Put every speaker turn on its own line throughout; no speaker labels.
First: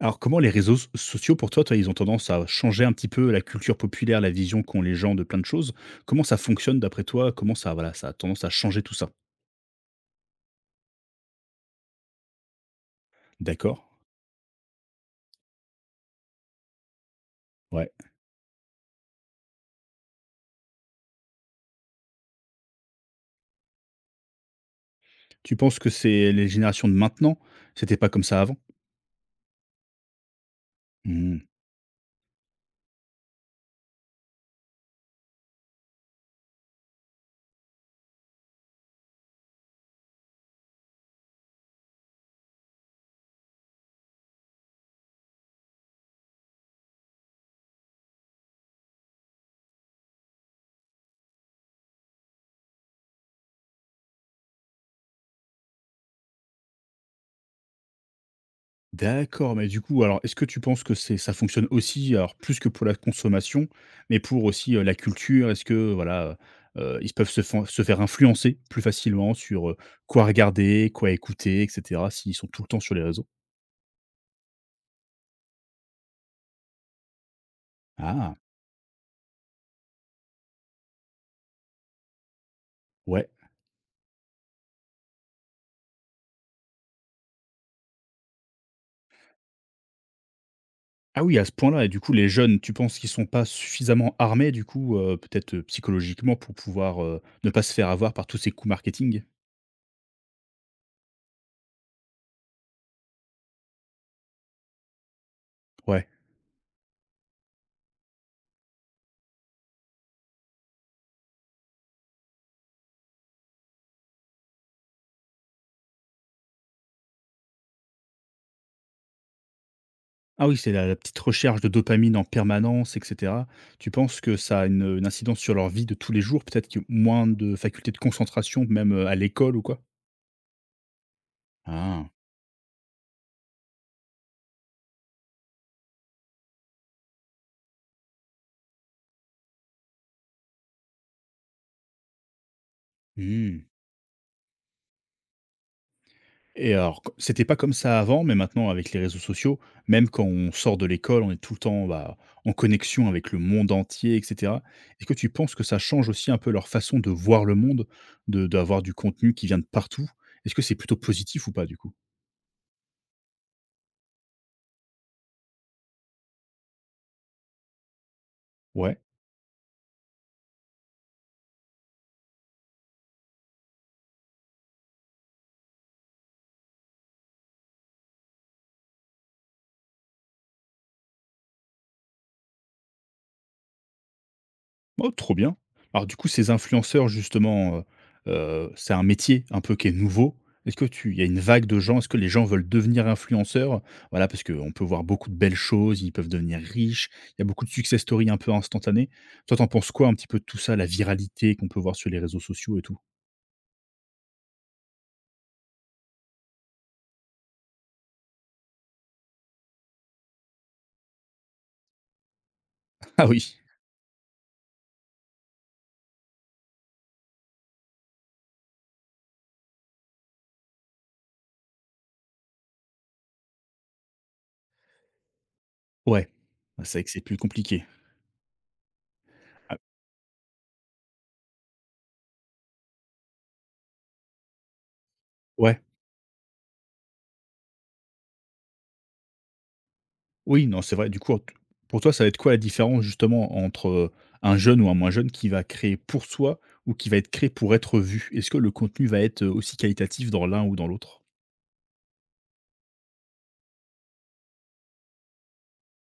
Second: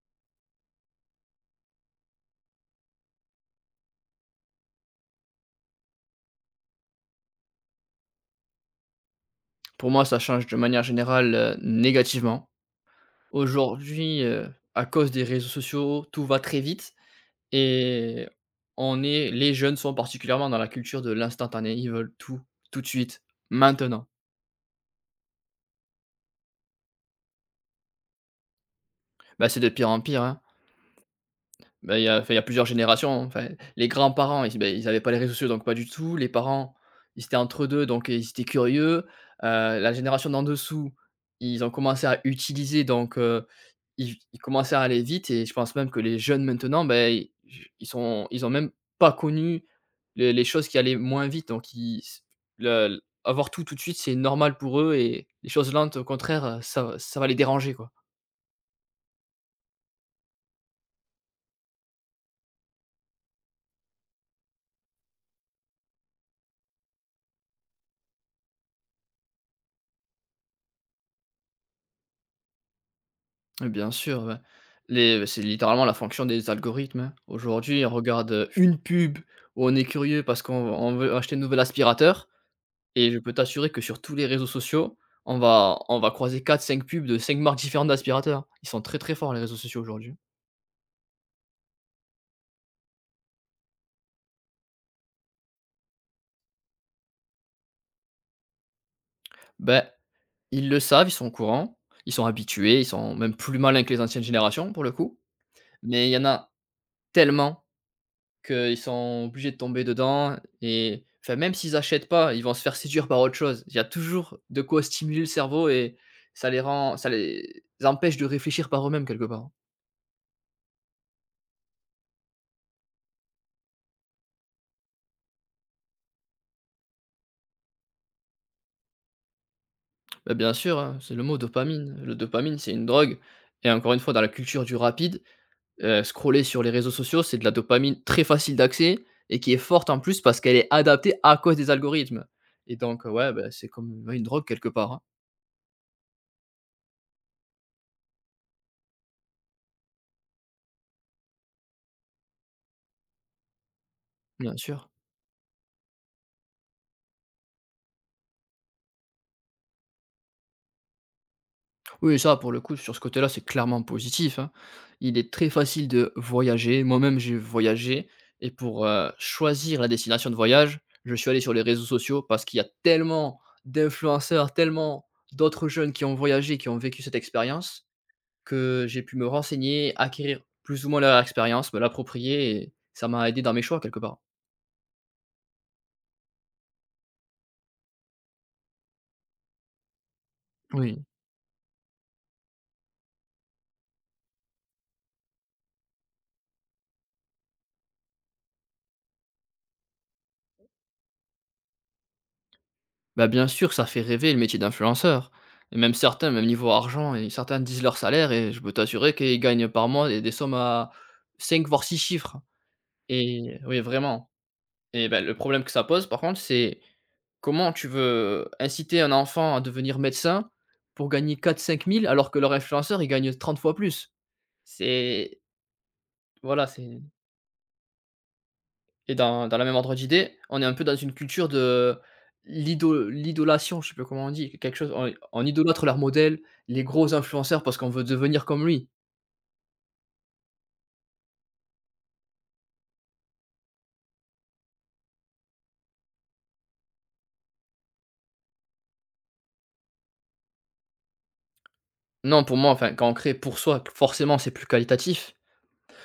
Alors, comment les réseaux sociaux, pour toi, ils ont tendance à changer un petit peu la culture populaire, la vision qu'ont les gens de plein de choses? Comment ça fonctionne d'après toi? Comment ça, voilà, ça a tendance à changer tout ça?
Pour moi, ça change de manière générale, négativement.
D'accord,
Aujourd'hui, à cause des réseaux sociaux, tout va très vite
ouais.
et on est les jeunes sont particulièrement dans la culture de l'instantané. Ils veulent tout, tout de suite, maintenant.
Tu penses que c'est les générations de maintenant? C'était pas comme ça avant?
Bah, c'est de pire en pire, hein.
Hmm.
Bah, il y a enfin, il y a plusieurs générations, hein. Enfin, les grands-parents, ils bah, ils avaient pas les réseaux sociaux, donc pas du tout. Les parents, ils étaient entre 2 donc ils étaient curieux. La génération d'en dessous, ils ont commencé à utiliser, donc ils commençaient à aller vite et je pense même que les jeunes maintenant, bah, ils ont même pas connu les choses qui allaient moins vite, donc ils s le avoir tout, tout de suite, c'est normal pour eux et les choses lentes, au contraire, ça va les déranger, quoi.
D'accord, mais du coup, alors, est-ce que tu penses que c'est ça fonctionne aussi, alors plus que pour la consommation, mais pour aussi la culture? Est-ce que, voilà, ils peuvent se, se faire influencer plus facilement sur quoi regarder, quoi écouter, etc., s'ils sont tout le temps sur les réseaux?
Oui, bien sûr, ouais. Les c'est littéralement la fonction des algorithmes, hein. Aujourd'hui, on regarde,
Ah.
une pub où on est curieux parce qu'on on veut acheter un nouvel aspirateur et je
Ouais.
peux t'assurer que sur tous les réseaux sociaux, on va croiser quatre, cinq pubs de cinq marques différentes d'aspirateurs. Ils sont très, très forts les réseaux sociaux aujourd'hui.
Ah oui, à ce point-là et du coup les jeunes, tu penses qu'ils sont pas suffisamment armés du coup, peut-être, psychologiquement pour pouvoir, ne pas se faire avoir par tous ces coups marketing?
Ben, ils le savent, ils sont au courant, ils sont habitués, ils sont même plus malins que les anciennes générations pour le coup,
Ouais.
mais il y en a tellement qu'ils sont obligés de tomber dedans et enfin, même s'ils achètent pas, ils vont se faire séduire par autre chose. Il y a toujours de quoi stimuler le cerveau et ça les empêche de réfléchir par eux-mêmes quelque part.
Ah oui, c'est la petite recherche de dopamine en permanence et cetera. Tu penses que ça a une incidence sur leur vie de tous les jours? Peut-être que moins de facultés de concentration, même, à l'école ou quoi?
Bah, bien sûr, hein, c'est le mot dopamine.
Ah.
Le dopamine, c'est une drogue et encore une fois dans la culture du rapide, scroller sur les réseaux sociaux, c'est de la dopamine très facile d'accès et qui est forte en plus parce qu'elle est adaptée à cause des algorithmes et donc, ouais, bah,
Mmh.
c'est comme, ouais, une drogue quelque part, hein.
Et alors, co c'était pas comme ça avant, mais maintenant avec les réseaux sociaux, même quand on sort de l'école, on est tout le temps, bah, en connexion avec le monde entier, et
Bien
cetera.
sûr.
Est-ce que tu penses que ça change aussi un peu leur façon de voir le monde, de d'avoir du contenu qui vient de partout? Est-ce que c'est plutôt positif ou pas, du coup?
Oui, ça, pour le coup, sur ce côté-là, c'est clairement positif, hein. Il est très facile de voyager. Moi-même, j'ai voyagé et pour,
Ouais.
choisir la destination de voyage, je suis allé sur les réseaux sociaux parce qu'il y a tellement d'influenceurs, tellement d'autres jeunes qui ont voyagé, qui ont vécu cette expérience que j'ai pu me renseigner, acquérir plus ou moins leur expérience, me l'approprier et ça m'a aidé dans mes choix quelque part.
Oh, trop bien. Alors du coup, ces influenceurs justement, c'est un métier un peu qui est nouveau. Est-ce que
Oui.
tu il y a une vague de gens est-ce que les gens veulent devenir influenceurs? Voilà, parce qu'on peut voir beaucoup de belles choses, ils peuvent devenir riches, il y a beaucoup de success stories un peu instantanées. Toi, t'en penses quoi un petit peu de tout ça, la viralité qu'on peut voir sur les réseaux sociaux et tout?
Bah, bien sûr, ça fait rêver le métier d'influenceur. Et même certains, même niveau argent, et certains disent leur salaire et je peux t'assurer qu'ils gagnent par mois des sommes à 5 voire 6 chiffres
Ah oui,
et oui, vraiment et bah, le problème que ça pose par contre, c'est comment tu veux inciter un enfant à devenir médecin pour gagner quatre cinq mille alors que leur influenceur, il gagne 30 fois plus? C'est
ouais.
voilà,
Ah, c'est
c'est
vrai que c'est plus compliqué.
Et dans la
Ah
même ordre d'idée, on est un peu dans une culture de l'idolation, je sais plus comment on dit, quelque chose on
ouais.
idolâtre leurs modèles, les gros influenceurs parce qu'on veut devenir comme lui.
Oui, non, c'est vrai. Du coup, t pour toi, ça va être quoi la différence justement entre, un jeune ou un moins jeune qui va créer pour soi ou qui va être créé pour être vu? Est-ce que le contenu va être, aussi qualitatif dans l'un ou dans l'autre?
Non, pour moi, enfin, quand on crée pour soi, forcément, c'est plus qualitatif.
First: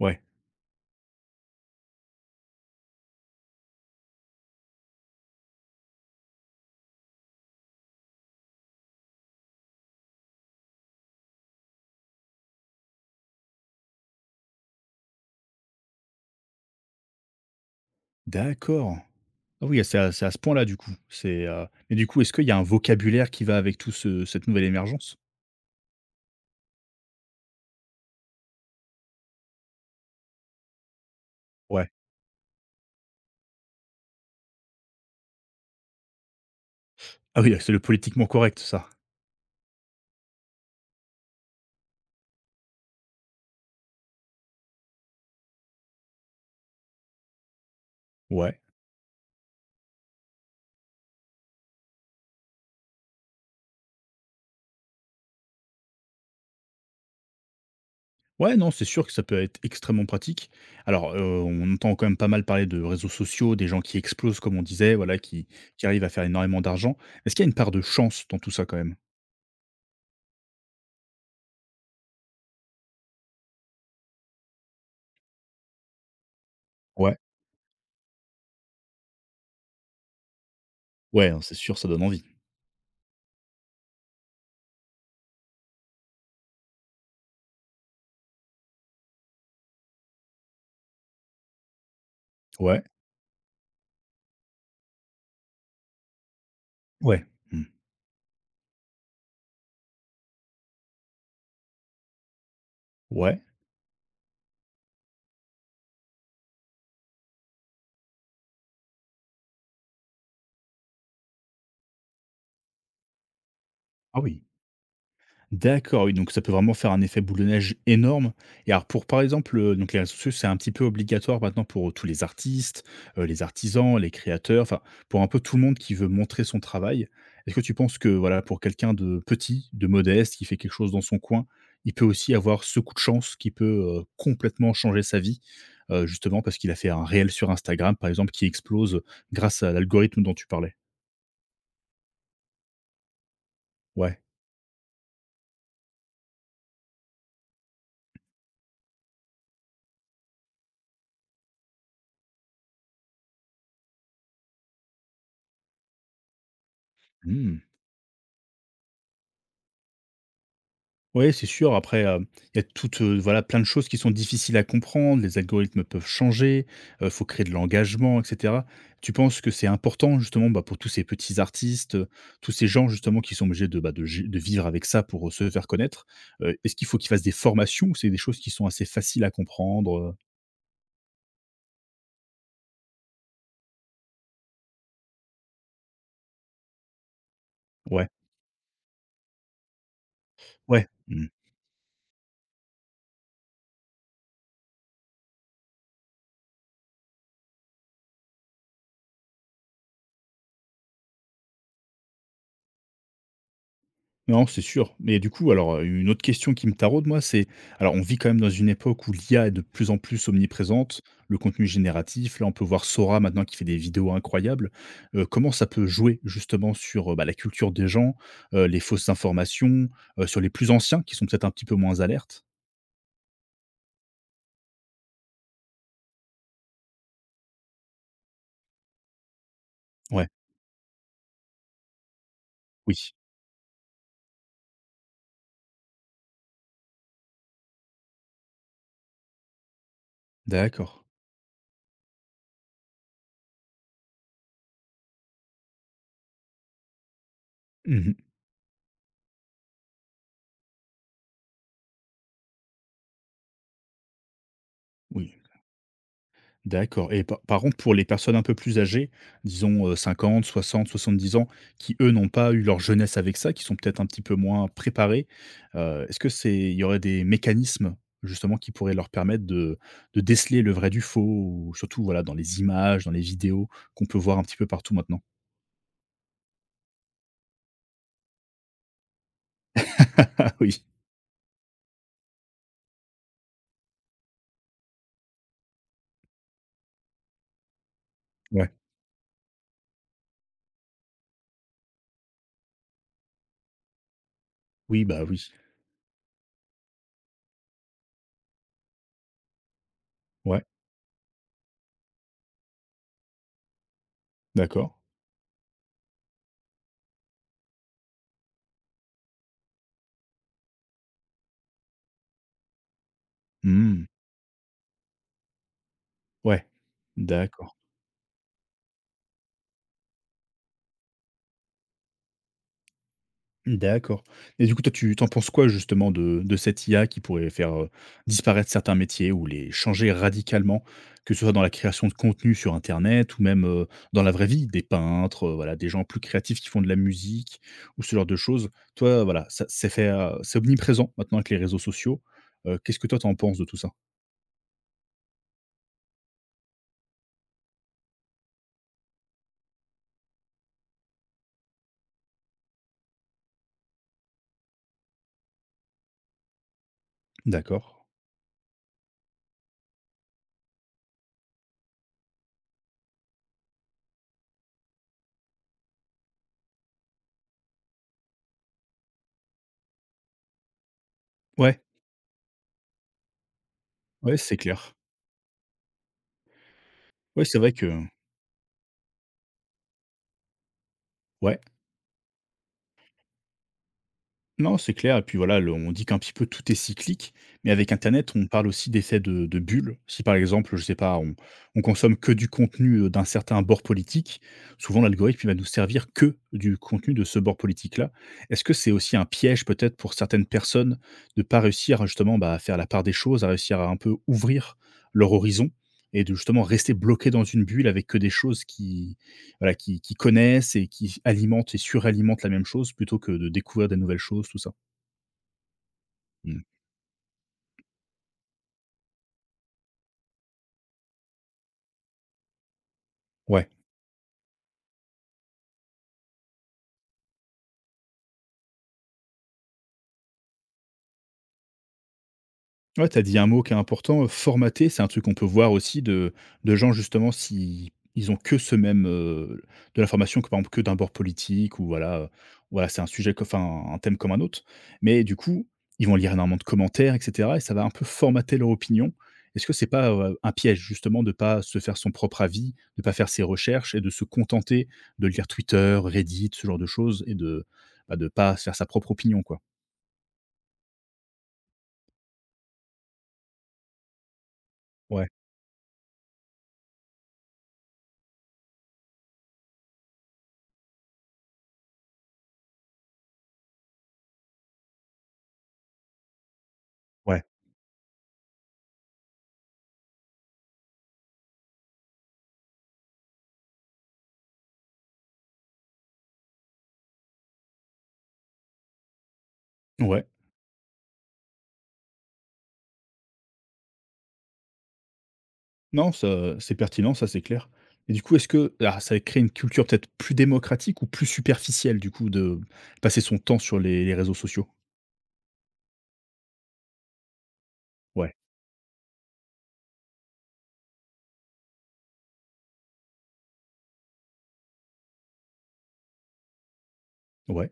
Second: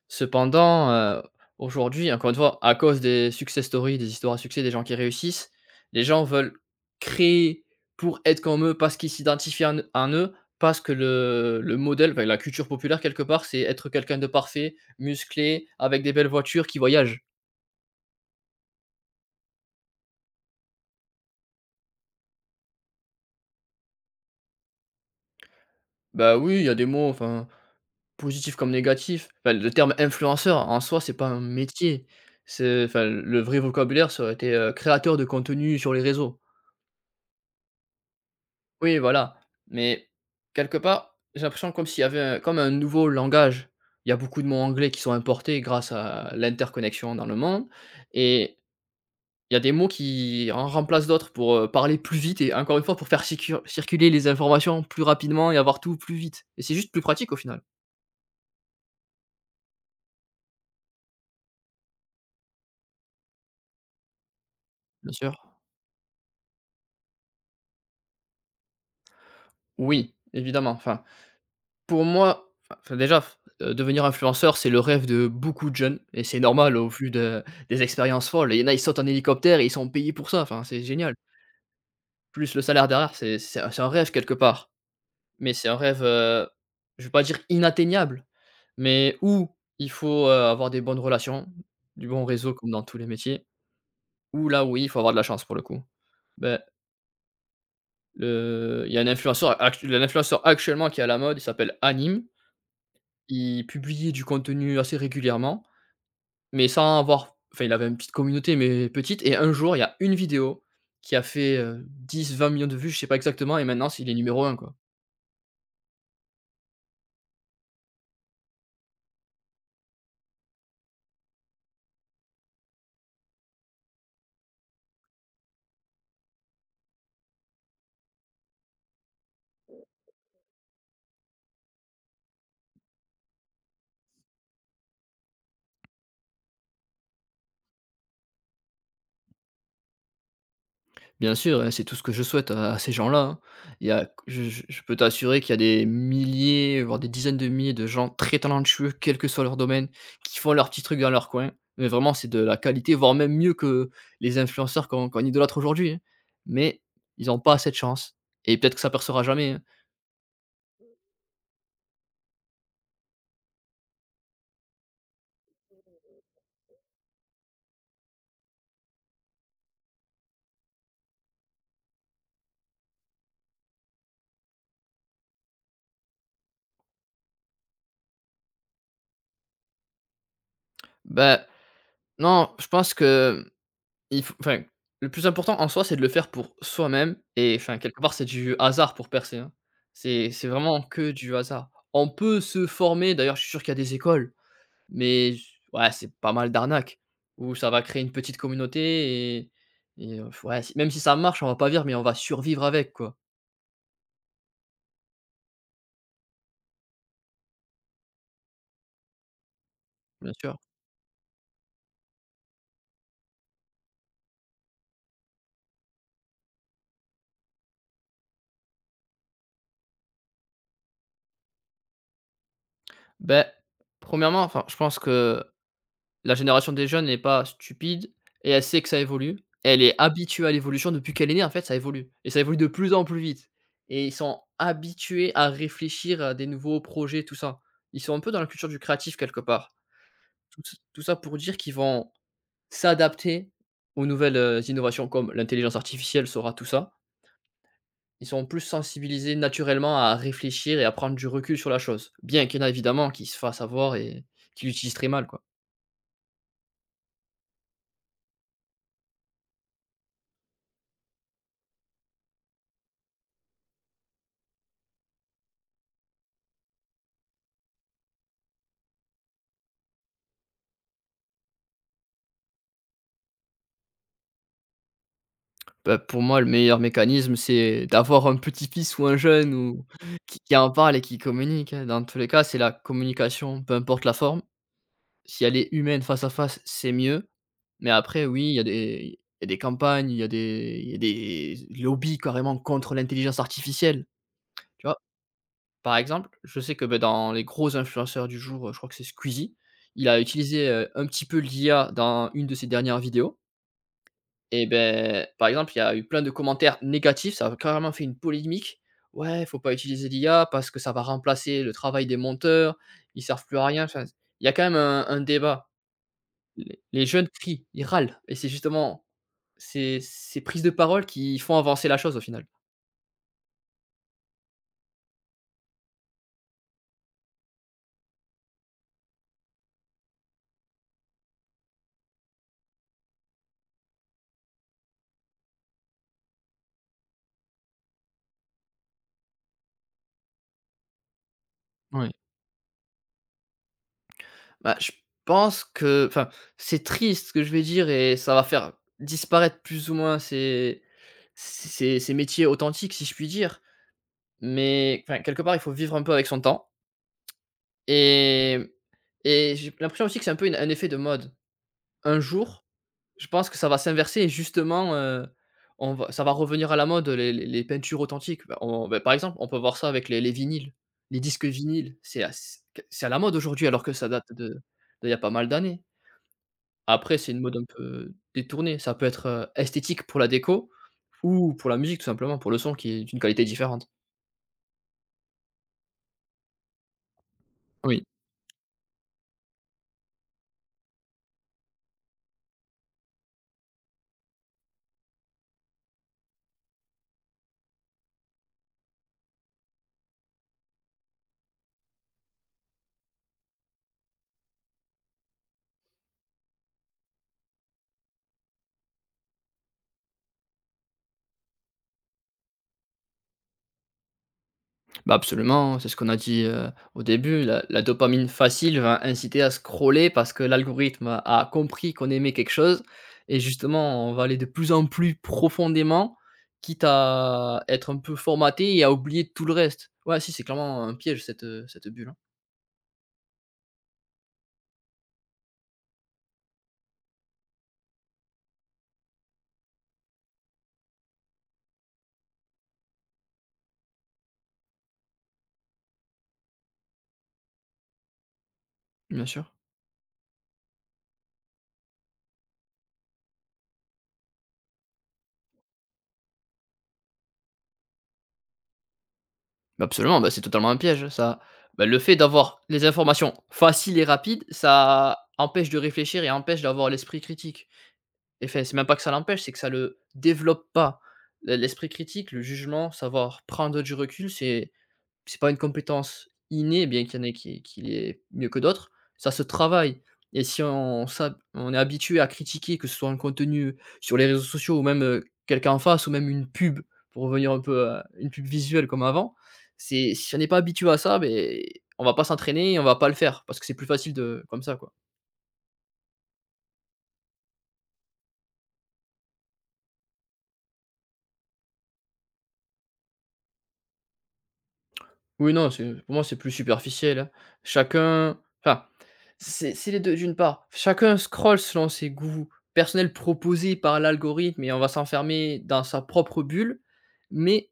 Ouais,
Cependant, aujourd'hui, encore une fois, à cause des success stories, des histoires à succès, des gens qui réussissent, les gens veulent créer pour être comme eux, parce qu'ils s'identifient en eux, parce que le modèle, enfin la culture populaire quelque part, c'est être quelqu'un de parfait, musclé, avec des belles voitures, qui voyage.
d'accord. Ah oui, c'est à ce point-là du coup. C'est, et du coup, est-ce qu'il y a un vocabulaire qui va avec tout ce cette nouvelle émergence?
Bah oui, il y a des mots, enfin, positifs comme négatifs. Enfin, le terme influenceur, en soi, c'est pas un
Ouais.
métier. C'est enfin, le vrai vocabulaire, ça aurait été, créateur de contenu sur les réseaux.
Ah oui, c'est le politiquement correct, ça?
Oui, voilà, mais quelque part, j'ai l'impression comme s'il y avait un comme un nouveau langage. Il y a beaucoup de mots anglais qui sont importés grâce à l'interconnexion dans le monde et
Ouais.
il y a des mots qui en remplacent d'autres pour, parler plus vite et encore une fois pour faire circuler les informations plus rapidement et avoir tout plus vite et c'est juste plus pratique au final.
Ouais, non, c'est sûr que ça peut être extrêmement pratique. Alors, on entend quand même pas mal parler de réseaux sociaux, des gens qui explosent comme on disait,
Bien
voilà, qui
sûr.
qui arrivent à faire énormément d'argent. Est-ce qu'il y a une part de chance dans tout ça quand même?
Oui, évidemment, enfin, pour moi, enfin, déjà, f devenir influenceur, c'est le rêve de beaucoup de jeunes et c'est normal au vu
Ouais,
de des expériences folles. Il y en a, ils sautent en hélicoptère et ils sont payés pour ça, enfin, c'est génial.
ouais, hein, c'est sûr, ça donne envie.
Plus le salaire derrière, c'est un rêve quelque part. Mais c'est un rêve, je vais pas dire inatteignable, mais où il faut, avoir des bonnes relations, du bon réseau comme
Ouais,
dans tous les métiers, ou là, oui, il faut avoir de la chance pour le coup. Ben
ouais, mmh,
le il y a un influenceur actu l'influenceur actuellement qui est à la mode, il s'appelle Hanim.
ouais.
Il publiait du contenu assez régulièrement, mais sans avoir enfin, il avait une petite communauté, mais petite et un jour, il y a une vidéo qui a fait, 10, 20 millions de vues, je sais pas exactement et maintenant il est
Ah oui.
numéro 1 quoi.
D'accord, oui, donc ça peut vraiment faire un effet boule de neige énorme. Et alors pour par exemple, donc les réseaux sociaux, c'est un petit peu obligatoire maintenant pour, tous les artistes, les artisans, les créateurs, enfin pour un peu tout le monde qui veut montrer son travail. Est-ce que tu penses que voilà, pour quelqu'un de petit, de modeste, qui fait quelque chose dans son coin, il peut aussi avoir ce coup de chance qui peut, complètement changer sa vie? Justement parce qu'il a fait un réel sur Instagram par exemple qui explose, grâce à l'algorithme dont tu parlais?
Bien sûr, et c'est tout ce que je souhaite à ces gens-là, hein. Il y a
Ouais.
je peux t'assurer qu'il y a des milliers, voire des dizaines de milliers de gens très talentueux, quel que soit leur domaine, qui font leur petit truc dans leur coin. Mais vraiment, c'est de la qualité, voire même mieux que les influenceurs qu'on idolâtre aujourd'hui, hein. Mais ils n'ont pas
Mmh.
assez de chance et peut-être que ça percera jamais, hein.
Ouais, c'est sûr. Après, il y a toutes, voilà, plein de choses qui sont difficiles à comprendre. Les algorithmes peuvent changer, il faut créer de l'engagement et cetera. Tu penses que c'est important justement, bah, pour tous ces petits artistes, tous ces gens justement qui sont obligés de, bah, de vivre avec ça pour, se faire connaître, est-ce qu'il faut qu'ils fassent des formations ou c'est des choses qui sont assez faciles à comprendre,
Bah, non, je pense que il faut enfin, le plus important en soi, c'est de le faire pour soi-même et enfin, quelque
Ouais,
part, c'est du hasard pour percer, hein. C'est vraiment
ouais.
que
Mmh.
du hasard. On peut se former, d'ailleurs, je suis sûr qu'il y a des écoles, mais ouais, c'est pas mal d'arnaques où ça va créer une petite communauté et ouais, si même si ça marche, on va pas vivre, mais on va survivre avec, quoi,
Non, c'est sûr. Mais du coup, alors, une autre question qui me taraude, moi, c'est alors, on vit quand même dans une époque où l'IA est de plus en plus
bien sûr.
omniprésente, le contenu génératif. Là, on peut voir Sora maintenant qui fait des vidéos incroyables. Comment ça peut jouer justement sur, bah, la culture des gens, les fausses informations, sur les plus anciens qui sont peut-être un petit peu moins alertes?
Ben, premièrement, enfin, je pense que la génération des jeunes n'est pas stupide et elle sait que ça évolue. Elle est
Ouais,
habituée à l'évolution depuis qu'elle est née, en fait, ça évolue et ça évolue de plus en
oui,
plus vite et ils sont habitués à réfléchir à des nouveaux projets, tout ça. Ils sont un peu dans la culture du créatif quelque part. Tout
d'accord.
ça pour dire qu'ils vont s'adapter aux nouvelles, innovations comme l'intelligence artificielle saura tout ça.
Mmh.
Ils sont plus sensibilisés naturellement à réfléchir et à prendre du recul sur la chose. Bien qu'il y en a évidemment qui se fassent avoir et qui l'utilisent très mal.
Oui. D'accord et par contre, pour les personnes un peu plus âgées, disons, 50-60-70 ans, qui eux n'ont pas eu leur jeunesse avec ça, qui sont peut-être un petit peu moins préparés, est-ce que c'est il y aurait des mécanismes, justement, qui pourraient leur permettre de déceler le vrai du faux ou surtout, voilà, dans les images, dans les vidéos qu'on peut voir un petit peu partout maintenant?
Bah, pour moi, le meilleur mécanisme, c'est d'avoir un petit-fils ou un jeune ou qui
Ah
qui en
oui,
parle et qui communique, hein. Dans tous les cas, c'est la communication, peu importe la forme. Si elle est humaine, face à face, c'est mieux. Mais après, oui,
ouais.
il y a des campagnes, il y a des lobbies carrément contre l'intelligence artificielle, tu vois?
Oui, bah, oui.
Par exemple, je sais que, beh, dans les gros influenceurs du jour, je crois que c'est Squeezie, il a
Ouais,
utilisé, un petit peu l'IA dans une de ses dernières vidéos et
d'accord.
ben, par exemple, il y a eu plein de commentaires négatifs, ça a carrément fait une polémique. « Ouais, faut pas utiliser l'IA parce que ça va remplacer le travail des monteurs, ils servent plus à rien ».
Hmm.
Enfin, il y a quand même un débat.
Ouais.
Les jeunes crient,
D'accord.
ils râlent et c'est justement ces prises de parole qui font avancer la chose au final.
D'accord. Et du coup, toi, tu t'en penses quoi justement de, cette IA qui pourrait faire disparaître certains métiers ou les changer radicalement, que ce soit dans la création de contenu sur Internet ou même dans la vraie vie, des peintres, voilà, des gens plus créatifs qui font de la musique ou ce genre de choses. Toi, voilà, c'est fait, c'est omniprésent maintenant avec les réseaux
Oui.
sociaux. Qu'est-ce que toi, t'en penses de tout ça?
Bah, je pense que enfin, c'est triste ce que je vais dire et ça va faire disparaître plus ou moins ces métiers authentiques si je puis dire, mais enfin, quelque part, il faut vivre un peu avec son temps.
D'accord.
Et et j'ai l'impression aussi que c'est un peu une un effet de mode. Un jour, je pense que ça va s'inverser et justement, on va ça va revenir à la mode, les peintures authentiques. Bah, par exemple, on peut voir ça avec les vinyles, les disques
Ouais,
vinyles. C'est à la mode aujourd'hui alors que ça date
ouais, c'est
de
clair.
d'il y a pas mal d'années. Après, c'est une
Ouais,
mode
c'est
un
vrai que
peu détournée. Ça peut être, esthétique pour la déco ou
ouais,
pour la musique tout simplement, pour le son qui est d'une qualité différente.
non, c'est clair et puis voilà, le on dit qu'un petit peu tout est cyclique, mais avec
Oui.
internet, on parle aussi d'effet de bulle. Si par exemple, je sais pas, on consomme que du contenu, d'un certain bord politique, souvent l'algorithme, il va nous servir que du contenu de ce bord politique-là. Est-ce que c'est aussi un piège peut-être pour certaines personnes de pas réussir justement, bah, à faire la part des choses, à réussir à un peu ouvrir leur horizon et de justement rester bloqué dans une bulle avec que des choses qui voilà, qui connaissent et qui alimentent et suralimentent la même chose plutôt que de découvrir des nouvelles choses, tout ça.
Bah, absolument, c'est ce qu'on a dit,
Mmh.
au début. La dopamine facile va inciter à scroller parce que l'algorithme a compris qu'on aimait quelque chose et
Ouais.
justement, on va aller de plus en plus profondément, quitte à être un peu formaté et à oublier tout le reste. Ouais, si, c'est clairement un piège cette, cette bulle, hein.
Ouais, tu as dit un mot qui est important, formater, c'est un truc qu'on peut voir aussi de gens justement si ils ont que ce même, de l'information que par exemple que d'un bord politique ou voilà, voilà c'est un sujet que enfin un thème comme un autre. Mais du coup, ils vont lire énormément de commentaires et cetera et ça va un peu formater leur opinion.
Bien sûr.
Est-ce que c'est pas, un piège justement de pas se faire son propre avis, de pas faire ses recherches et de se contenter de lire Twitter, Reddit, ce genre de choses et de, bah, de pas se faire sa propre opinion quoi?
Bah, absolument, bah, c'est totalement un piège, ça bah, le fait d'avoir les informations faciles et rapides, ça
Ouais,
empêche de réfléchir et empêche d'avoir l'esprit critique. Et fait, c'est même pas que ça l'empêche, c'est que ça le développe pas. Le l'esprit critique, le jugement, savoir prendre du recul, c'est pas une compétence innée, bien qu'il y en ait
ouais.
qui l'est mieux que d'autres, ça se travaille et si on est habitué à critiquer, que ce soit un contenu sur les réseaux sociaux ou même, quelqu'un en face ou même une pub, pour revenir un peu à une pub visuelle comme avant, c'est
Ouais.
si on n'est pas habitué à ça, beh, on va pas s'entraîner et on va pas le faire parce que c'est plus facile de comme ça, quoi.
Non, ça, c'est pertinent, ça, c'est clair. Et du coup, est-ce que ah, ça crée une culture peut-être plus démocratique ou plus superficielle, du coup, de passer son temps sur les réseaux sociaux?
Oui, non, c'est pour moi, c'est plus superficiel, hein.
Ouais,
Chacun enfin, c'est les deux. D'une part, chacun scrolle selon ses goûts personnels proposés par l'algorithme et on va s'enfermer dans sa propre bulle.
ouais,
Mais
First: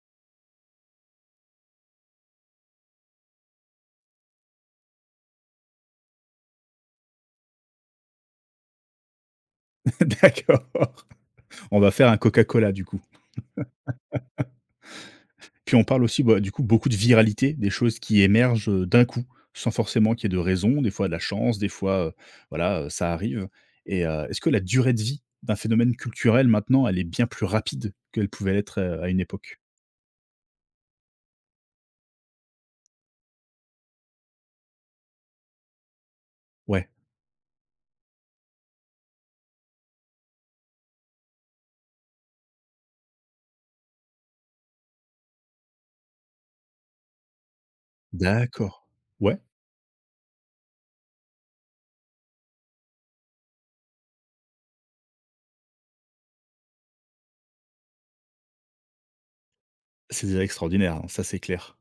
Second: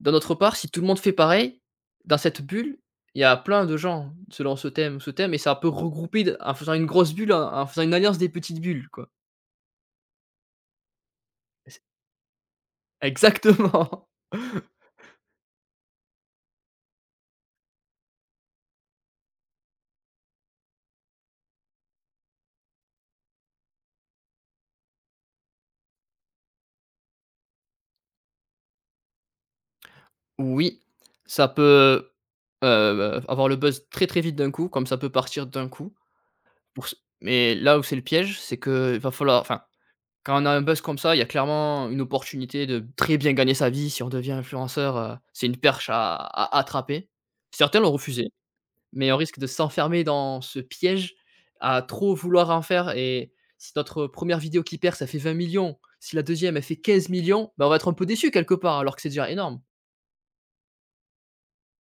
d'un autre part, si tout le monde fait pareil, dans cette bulle, il y a plein de gens selon ce thème et ça peut regrouper d en faisant une grosse bulle, en faisant une alliance des petites bulles, quoi.
d'accord. On
C'est
va faire un Coca-Cola, du coup.
exactement.
Puis on parle aussi, bah, du coup, beaucoup de viralité, des choses qui émergent, d'un coup, sans forcément qu'il y ait de raison, des fois de la chance, des fois, voilà, ça arrive. Et est-ce que la durée de vie d'un phénomène culturel maintenant, elle est bien plus rapide qu'elle pouvait l'être, à une époque?
Oui, ça peut, avoir le buzz très, très vite d'un coup, comme ça peut partir d'un coup. Pour
Ouais,
ce Mais là où c'est le piège, c'est qu'il va falloir enfin, quand on a un buzz comme ça, il y a clairement une opportunité de très bien gagner sa vie si on devient influenceur, c'est une perche à attraper. Certains l'ont refusé,
d'accord.
mais on
Ouais.
risque de s'enfermer dans ce piège à trop vouloir en faire et si notre première vidéo qui perd, ça fait 20 millions. Si la deuxième e elle fait 15 millions, ben on va être un peu déçu quelque part alors que c'est déjà énorme.
C'est déjà extraordinaire, hein, ça c'est clair.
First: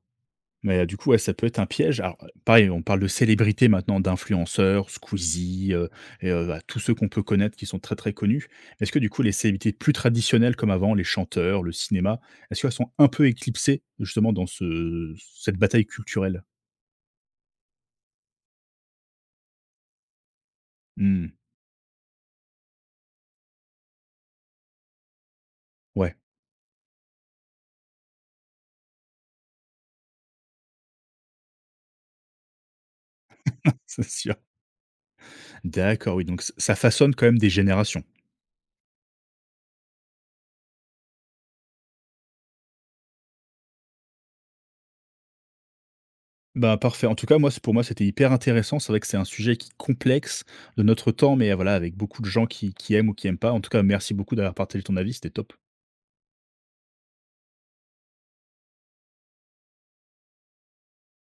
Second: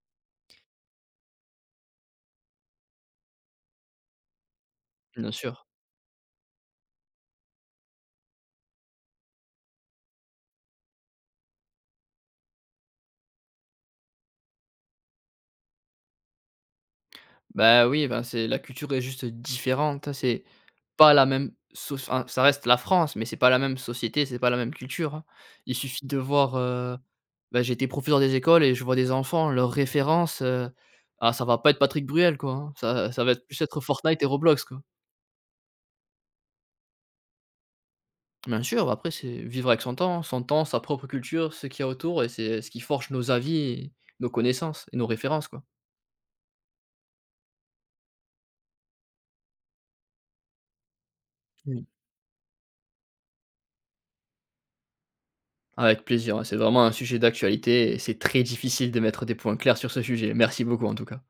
Mais du coup, ouais, ça peut être un piège. Alors, pareil, on parle de célébrités maintenant, d'influenceurs,
Bien sûr.
Squeezie, et bah, tous ceux qu'on peut connaître qui sont très, très connus. Est-ce que du coup, les célébrités plus traditionnelles comme avant, les chanteurs, le cinéma, est-ce qu'elles sont un peu éclipsées justement dans ce cette bataille culturelle?
Bah, oui, ben, c'est la culture est juste différente, hein, c'est pas la
Mmh,
même soc enfin, ça reste la France, mais c'est pas la même société, c'est pas la même culture, hein. Il suffit
ouais,
de voir, bah, j'étais professeur des écoles et je vois des enfants, leurs références, ah ça va pas être Patrick Bruel, quoi, hein. Ça va être plus être
c'est
Fortnite et
sûr.
Roblox, quoi.
D'accord, oui, donc ç ça façonne quand même des générations.
Bien sûr, après c'est vivre avec son temps, sa propre culture, ce qu'il y a autour et c'est ce qui forge nos avis et nos connaissances et nos références, quoi.
Bah, parfait. En tout cas, moi, c'est pour moi, c'était hyper intéressant. C'est vrai que c'est un sujet qui est complexe de notre temps, mais voilà,
Oui.
avec beaucoup de gens qui aiment ou qui n'aiment pas. En tout cas, merci beaucoup d'avoir partagé ton avis. C'était top.
Avec plaisir, hein, c'est vraiment un sujet d'actualité et c'est très difficile de mettre des points clairs sur ce sujet. Merci beaucoup en tout cas.